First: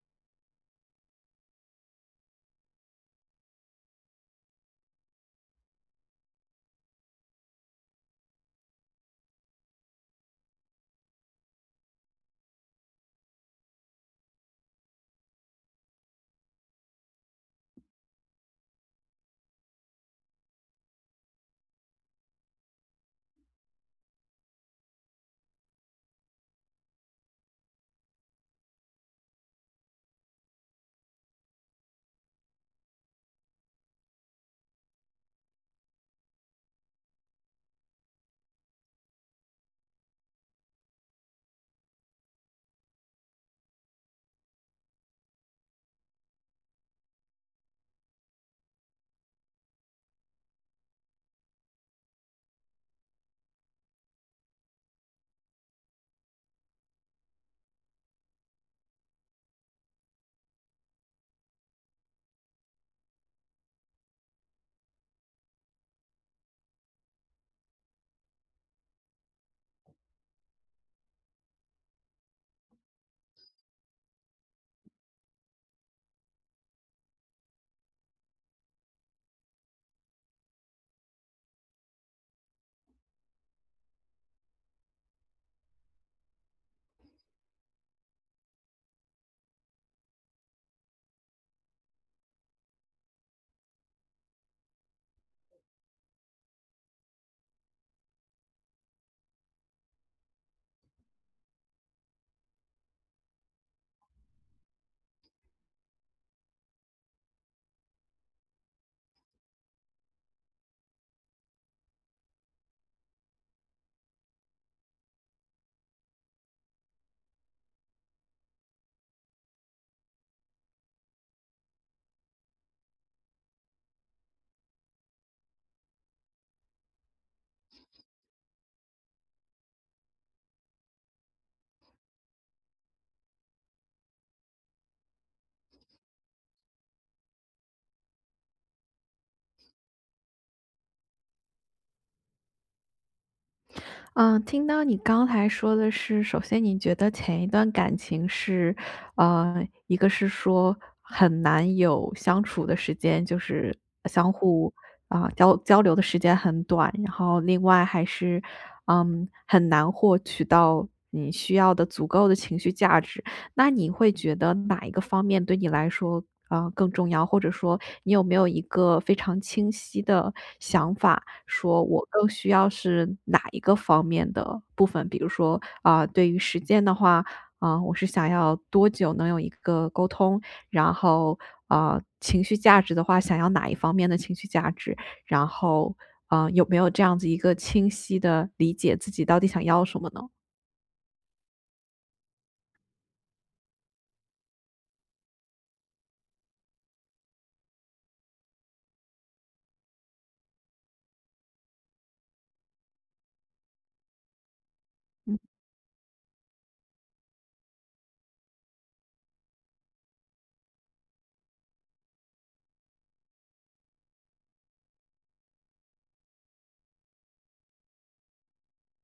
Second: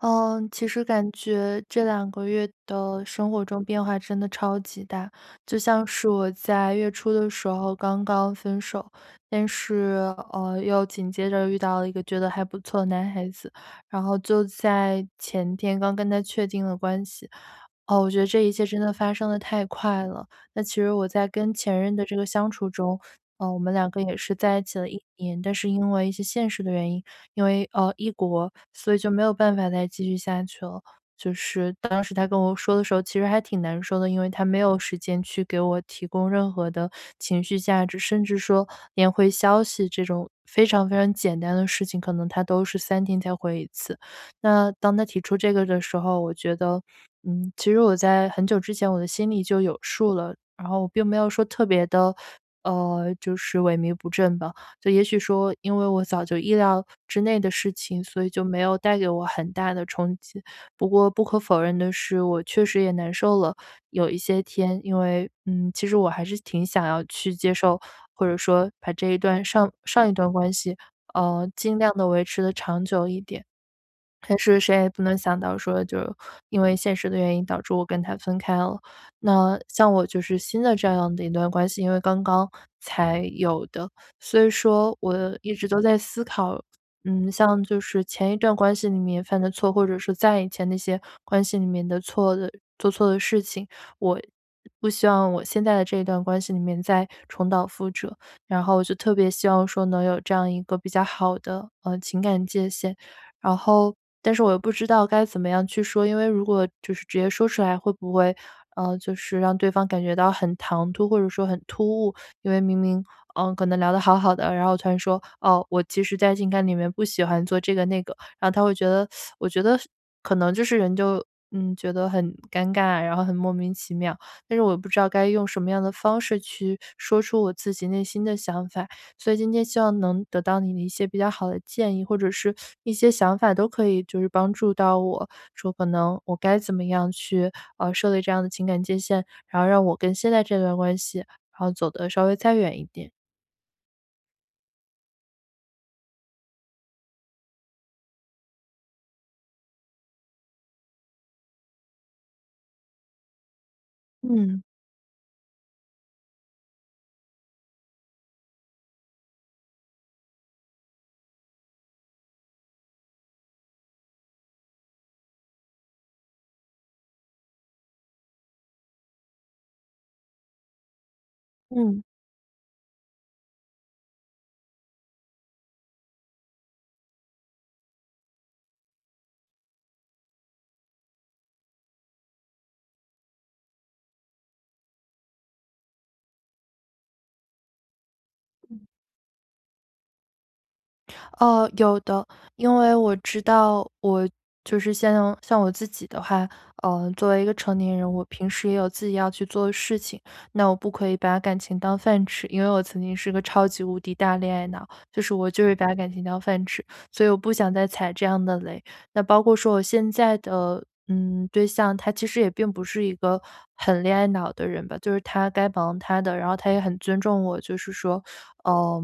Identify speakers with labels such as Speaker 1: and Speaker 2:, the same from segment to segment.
Speaker 1: 呃，其实感觉这两个月的生活中变化真的超级大。就像是我在月初的时候刚刚分手，但是，哦，又紧接着遇到了一个觉得还不错的男孩子，然后就在前天刚跟他确定了关系，哦，我觉得这一切真地发生得太快了。其实我在跟前任的这个相处中，呃，我们两个也是在一起了1年，但是因为一些现实的原因，因为，呃，异国，所以就没有办法再继续下去了，就是当时他跟我说的时候其实还挺难受的，因为他没有时间去给我提供任何的情绪价值，甚至说连回消息这种非常非常简单的事情，可能他都是3天才回1次。那当他提出这个的时候，我觉得呃，其实我在很久之前我的心里就有数了，然后我并没有说特别地，呃，就是萎靡不振吧，就也许说因为我早就意料之内的事情，所以就没有带给我很大的冲击。不过不可否认的是，我确实也难受了有一些天，因为嗯，其实我还是挺想要去接受，或者说把这一段上上一段关系，呃，尽量地维持得长久一点，但是谁也不能想到说就是因为现实的原因导致我跟他分开了。那像我就是新的这样的一段关系，因为刚刚才有的，所以说我一直都在思考，嗯，像就是前一段关系里面犯的错，或者是再以前那些关系里面的错的做错的事情，我不希望我现在的这一段关系里面再重蹈覆辙，然后就特别希望说能有这样一个比较好的，呃，情感界限。然后但是我又不知道该怎么样去说，因为如果就是直接说出来，会不会，嗯，就是让对方感觉到很唐突，或者说很突兀，因为明明，呃，可能聊得好好的，然后突然说，“哦，我其实在情感里面不喜欢做这个那个，”然后他会觉得 我觉得可能就是人就，呃，觉得很尴尬，然后很莫名其妙。但是我也不知道该用什么样的方式去说出我自己内心的想法，所以今天希望能得到你的一些比较好的建议，或者是一些想法，都可以就帮助到我，说可能我该怎么样去，呃，设立这样的情感界限，然后让我跟现在这段关系，然后走得稍微再远一点。
Speaker 2: 嗯。听到你刚才说的是，首先你觉得前一段感情是呃，一个是说，很难有相处的时间。就是，相
Speaker 1: 嗯。
Speaker 2: 互，嗯，交交流的时间很短，然后另外还是，嗯，很难获取到你需要的足够的情绪价值。那你会觉得哪一个方面对你来说，呃，更重要？或者说，你有没有一个非常清晰的想法，说
Speaker 1: 嗯。
Speaker 2: 我更需要是哪一个方面的部分？比如说，嗯，对于时间的话，嗯，我是想要多久能有一个沟通？然后，嗯，情绪价值的话，想要哪一方面的情绪价值？然后，嗯，有没有这样子一个清晰的理
Speaker 1: 嗯。
Speaker 2: 解自己到底想要什么呢？
Speaker 1: 呃，有的。因为我知道，我就是像像我自己的话，呃，作为一个成年人，我平时也有自己要去做的事情。那我不可以把感情当饭吃，因为我曾经是个超级无敌大恋爱脑。就是
Speaker 2: 嗯。
Speaker 1: 我就是会把感情当饭吃，所以我不想再踩这样的雷。那包括说我现在的，嗯，对象，他其实也并不是一个很恋爱脑的人吧。就是他该忙他的，然后他也很尊重我。就是说，呃，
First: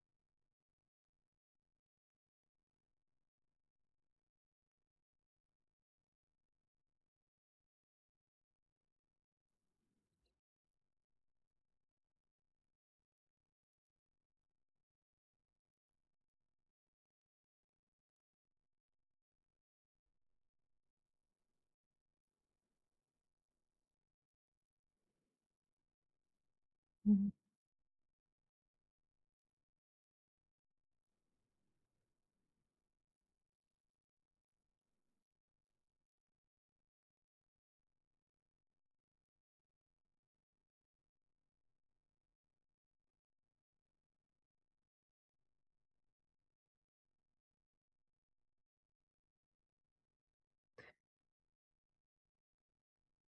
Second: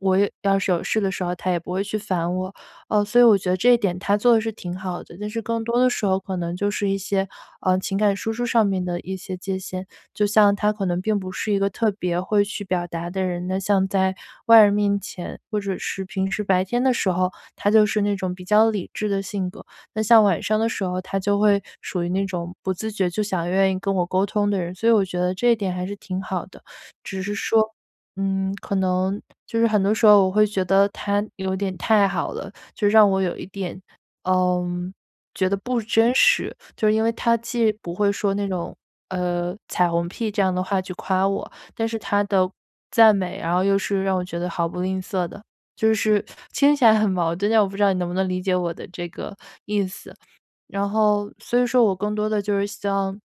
Speaker 1: 我要是有事的时候，他也不会去烦我。呃，所以我觉得这一点他做的是挺好的。但是更多的时候可能就是一些，嗯，情感输出上面的一些界限。就像他可能并不是一个特别会去表达的人，那像在外人面前，或者是平时白天的时候，他就是那种比较理智的性格。那像晚上的时候，他就会属于那种不自觉就想愿意跟我沟通的人，所以我觉得这一点还是挺好的。只
Speaker 2: 嗯。
Speaker 1: 是说，嗯，可能就是很多时候我会觉得，他有点太好了，就让我有一点，嗯，觉得不真实。就是因为他既不会说那种，呃，彩虹屁这样的话去夸我，但是他的赞美，然后又是让我觉得毫不吝啬的。就是听起来很矛盾，但我不知道你能不能理解我的这个意思。然后所以说我更多的就是像，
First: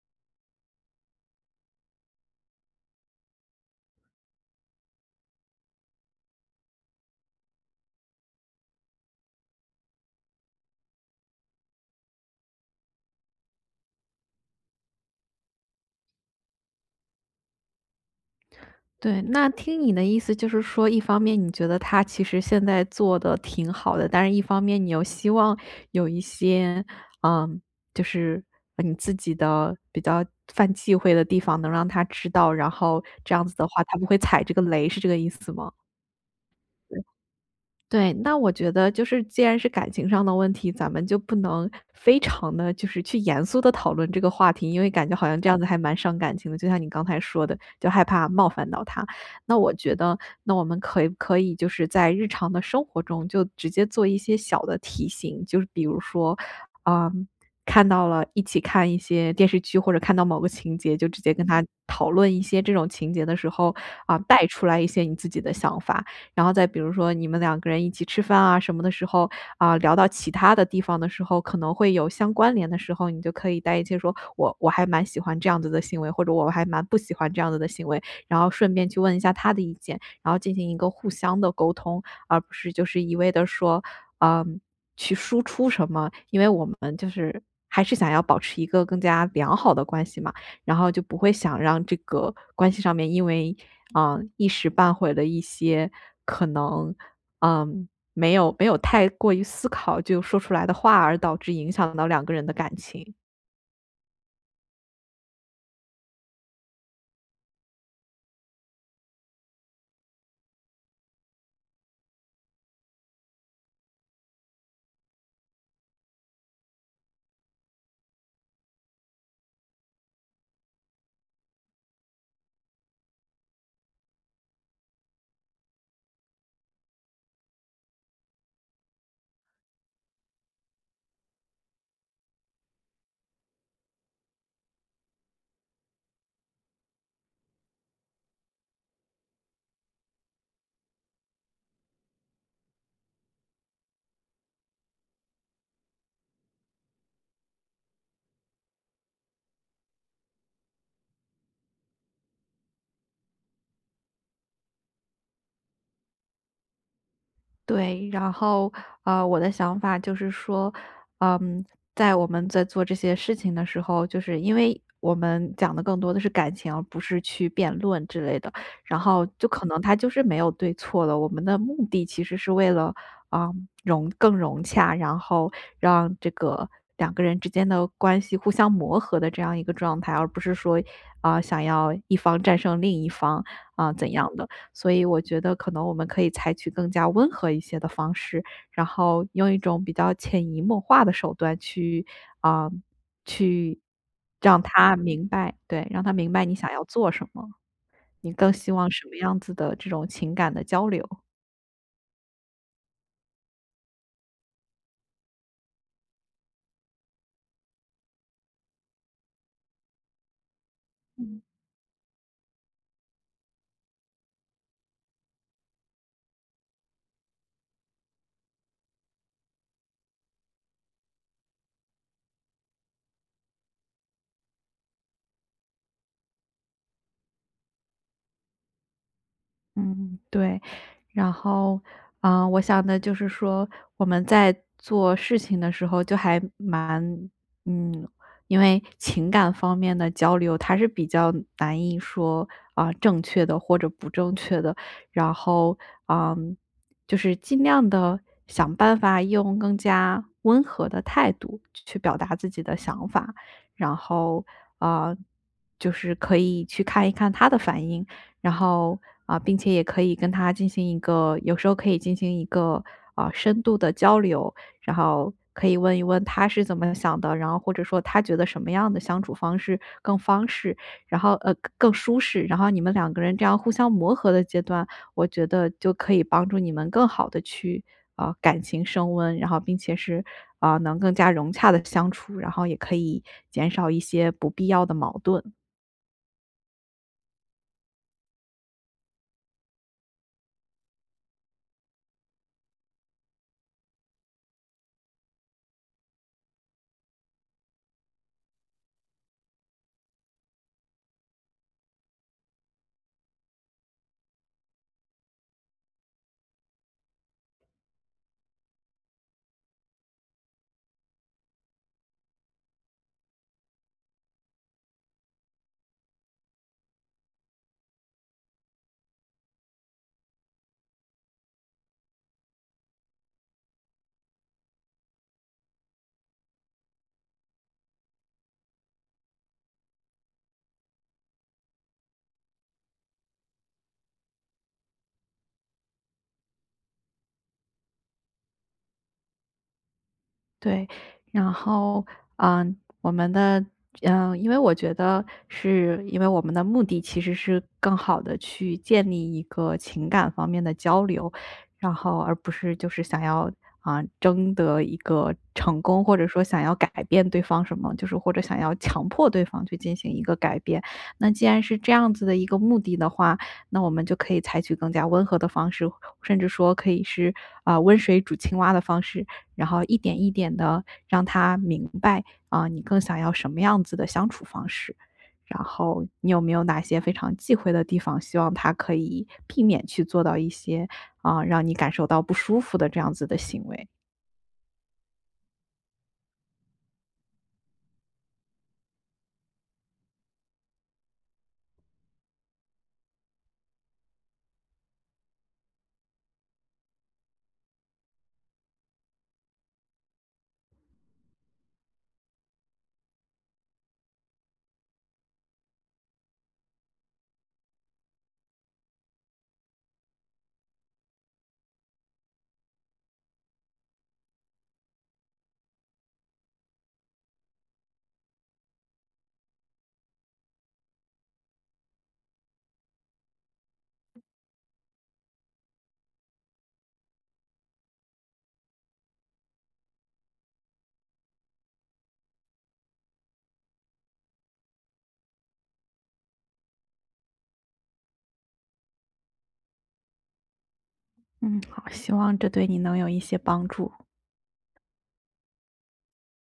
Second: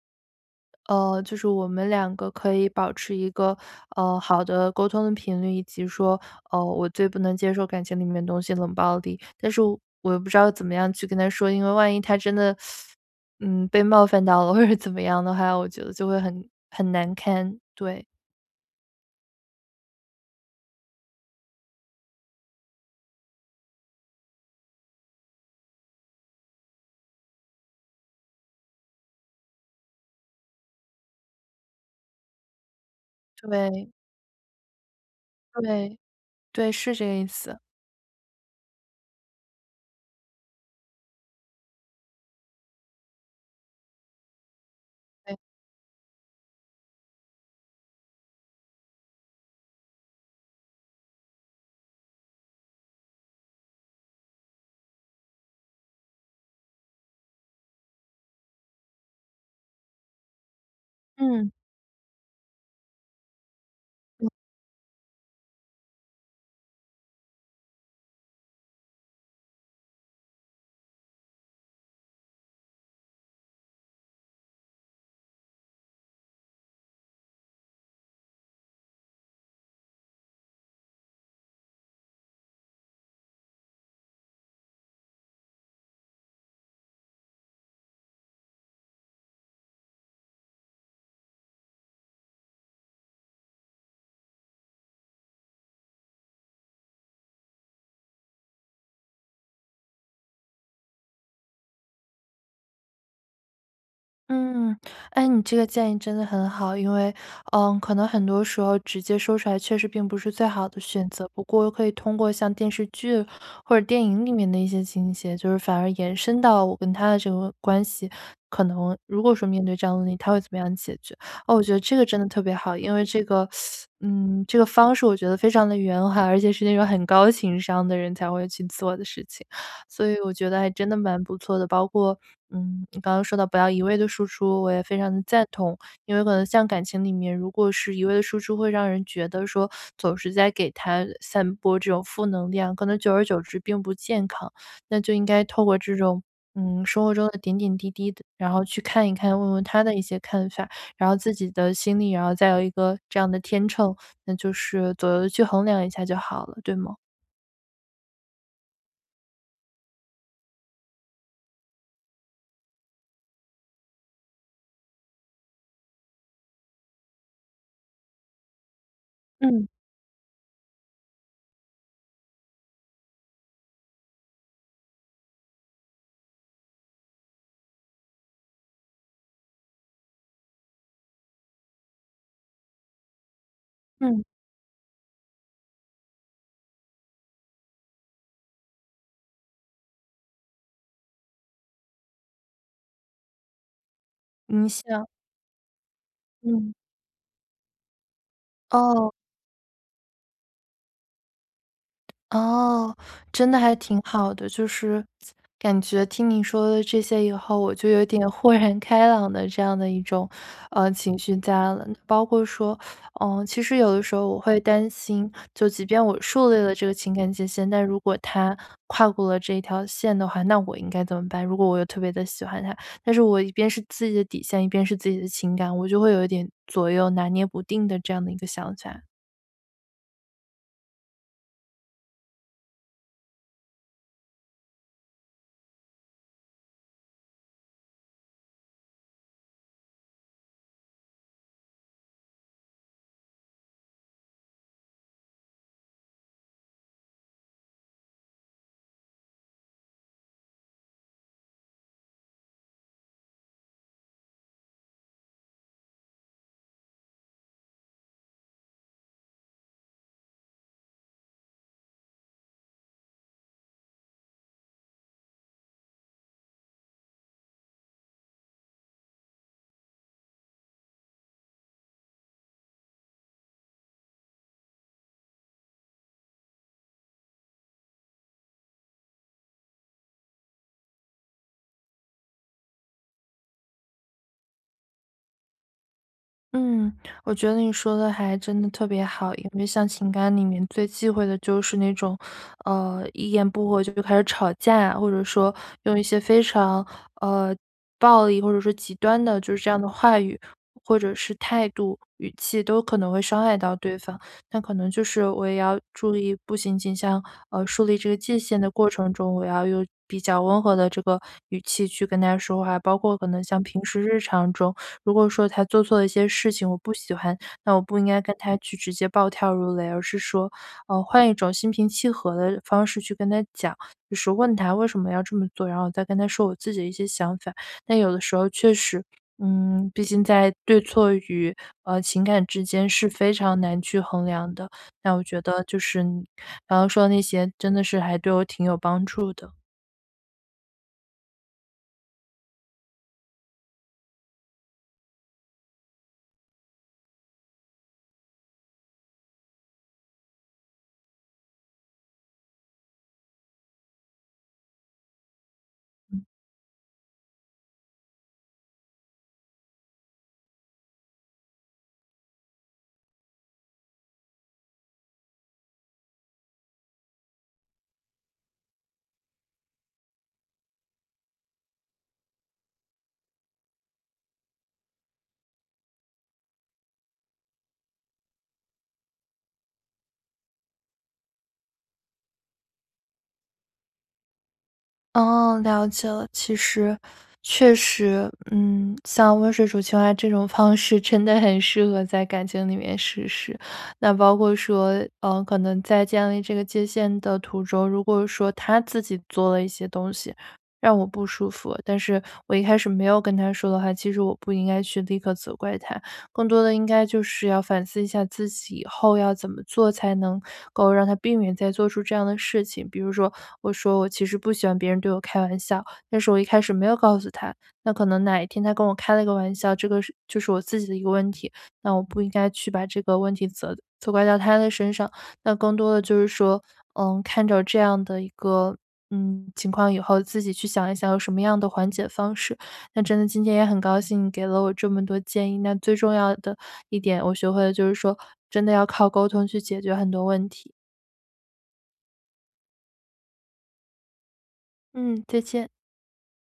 Speaker 1: 呃，就是我们两个可以保持一个，嗯，好的沟通的频率，以及说，嗯，我最不能接受感情里面的东西冷暴力。但是，我又不知道怎么样去跟他说。因为万一他真的，嗯，被冒犯到了，或者怎么样的话，我觉得就会很很难堪，对。
Speaker 2: 对，那听你的意思就是说，一方面你觉得他其实现在做得挺好的；但是一方面你又希望，有一些，呃，就是，你自己的比较犯忌讳的地方能让他知道，然后，这样子的话
Speaker 1: 对。
Speaker 2: 他不会踩这个雷是这个意思吗？
Speaker 1: 对。对是这个意思。
Speaker 2: 对，那我觉得就是既然是感情上的问题，咱们就不能，非常地就是去严肃地讨论这个话题，因为感觉好
Speaker 1: 对。
Speaker 2: 像这样子还蛮伤感情的，就像你刚才说的，就害怕冒犯到他。那我觉得，那我们可可以就是在日常的生活中就直接做一些小的提醒，就是比如说，呃看到了一起看一些电视，或者看到某个情节，就直接跟
Speaker 1: 嗯。
Speaker 2: 他，讨论一些这种情节的时候，啊带出来一些你自己的想法。然后再比如说，你们两个人一起吃饭啊什么的时候，啊聊到其他的地方的时候，可能会有相关联的时候，你就可以带一些说，“我我还蛮喜欢这样子的行为”，或者，“我还蛮不喜欢这样子的行为”，然后顺便去问一下他的意见，然后进行一个互相的沟通。而不是就是一味地说，呃，去输出什么。因为我们就是，还是想要保持一个更加良好的关系嘛，然后就不会想让这个关系上面因为，呃，一时半会儿了一些，可能，呃没有没有太过于思考就说出来的话，而导致影响到两个人的感情。
Speaker 1: 嗯。哎，你这个建议真的很好，因为，嗯，可能很多时候直接说出来确实并不是最好的选择。不过可以通过像电视剧，或者电影里面的一些情节，就是反而延伸到我跟他的这个关系。可能如果说面对这样的问题，他会怎么样解决？哦，我觉得这个真的特别好，因为这个，嗯，这个方式我觉得非常地圆滑，而且是那种很高情商的人才会去做的事情。所以我觉得真的蛮不错的，包括，嗯，你刚刚说到不要一味的输出，我也非常地赞同。因为可能像感情里面，如果是一味地输出，会让人觉得说，总是在给他散播这种负能量，可能久而久之并不健康。那就应该透过这种，嗯，生活中的点点滴滴的然后去看一看，问问他的一些看法。然后自己的心里，然后再有一个这样的天秤，那就是左右去衡量一下就好了，对吗？
Speaker 2: 对。然后，呃，我的想法就是说，嗯，在我们在做这些事情的时候，就是，因为我们讲的更多的是感情，而不是去辩论之类的。然后就可
Speaker 1: 嗯。
Speaker 2: 能他就是没有对错了，我们的目的其实是为了，呃，融更融洽，然后让这个，两个人之间的关系互相磨合的这样一个状态，而不是说，嗯，想要一方战胜另一方，嗯，怎
Speaker 1: 嗯。
Speaker 2: 样的。所以我觉得可能我们可以采取更加温和一些的方式，然后，用一种比较潜移默化的手段去嗯，去让
Speaker 1: 你
Speaker 2: 他
Speaker 1: 像
Speaker 2: 明白对，让他明白你想
Speaker 1: 嗯。
Speaker 2: 要做什么，你更希望什
Speaker 1: 哦。
Speaker 2: 么样子的这种情感的交流。
Speaker 1: 哦，真得还挺好的，就是，感觉听你说的这些以后，我就有点豁然开朗的这样的一种，呃，情绪
Speaker 2: 嗯。
Speaker 1: 在了。包括说，呃，其实有的时候我会担心，就即便我树立了这个情感界限，但如果他跨过了这条线的话，那我应该怎么办？如果我又特别地喜欢他，但是我一边是自己的底线，一边是自己的情感，我就会有一点左右拿捏不定的这样的一个想起来。
Speaker 2: 嗯，对。然后，呃，我想的就是说，我们在做事情的时候就还蛮嗯，因为情感方面的交流，它是比较难以说，啊，正确的或者不正确的，然后，嗯，就是尽量地想办法用更加温和的态度，去去表达自己的想法。然后，呃，就是可以去看一看他的反应，然后呃，并且也可以跟他进行一个有时候可以进行一个，呃，深度的交流，然后可以问一问他是怎么想的，然后或者说他觉得什么样的相处方式更方便。然后，呃，更更舒适。然后你们两个人这样互相磨合的阶段，我觉得就可以帮助你们更好地去，呃，感情升温，然后并且是，呃，能更加融洽地相处，然后也可以减少一些不必要的矛盾。
Speaker 1: 嗯，我觉得你说得还真的特别好，因为像情感里面最忌讳的就是那种，呃一言不合就比如开始吵架啊，或者说，用一些非常呃，暴力或者是极端的就是这样的话语，或者是态度、语气，都可能会伤害到对方。那可能就是我也要注意不仅仅像呃树立这个界限的过程中，我要用比较温和的这个语气去跟他说话，包括可能像平时日常中，如果说他做错了一些事情，我不喜欢，那我不应该跟他去直接暴跳如雷而是说，呃换一种心平气和地方式去跟他讲，就是问他，“为什么要这么做”？然后我再跟他说我自己的一些想法，但有的时候确实，嗯毕竟在对错与，呃情感之间是非常难去衡量的，那我觉得就是然后说那些真的是还对我挺有帮助的。
Speaker 2: 对，然后，呃我们的呃因为我觉得，是因为我们的目的其实是，更好地去建立一个情感方面的交流，然后而不是就是想要，呃争得一个成功，或
Speaker 1: 嗯。
Speaker 2: 者说想要改变对方什么，就是或者想要强迫对方去进行一个改变。那既然是这样子的一个目的的话，那我们就可以采取更加温和的方式，甚至说可以是，呃“温水煮青蛙”的方式。然后一点一点地让他明白，呃你更想要什么样子的相处方式，然后，你有没有哪些非常忌讳的地方？希望他可以避免去做到一些，呃让你感受到不舒服的这样子的行为？
Speaker 1: 哦，了解了。其实确实，嗯，像温水煮青蛙这种方式，真的很适合在感情里面实施。那包括说，嗯，可能在建立这个界限的途中，如果说他自己做了一些东西，让我不舒服，但是我一开始没有跟他说的话，其实我不应该去立刻责怪他。更多的应该就是要反思一下自己，以后要怎么做才能够让他避免再做出这样的事情。比如说，我说我其实不喜欢别人对我开玩笑，但是我一开始没有告诉他，那可能哪一天他跟我开了个玩笑，这个是就是我自己的一个问题。那我不应该去把这个问题，责责怪到他的身上。那更多的就是说，嗯，看着这样的一个，嗯，情况以后，自己去想一想有什么样的缓解方式。那真的今天也很高兴你给了我这么多建议，那最重要的一点我学会了就是说，真的要靠沟通去解决很多问题。
Speaker 2: 嗯，好，希望这对你能有一些帮助。
Speaker 1: 嗯，再见。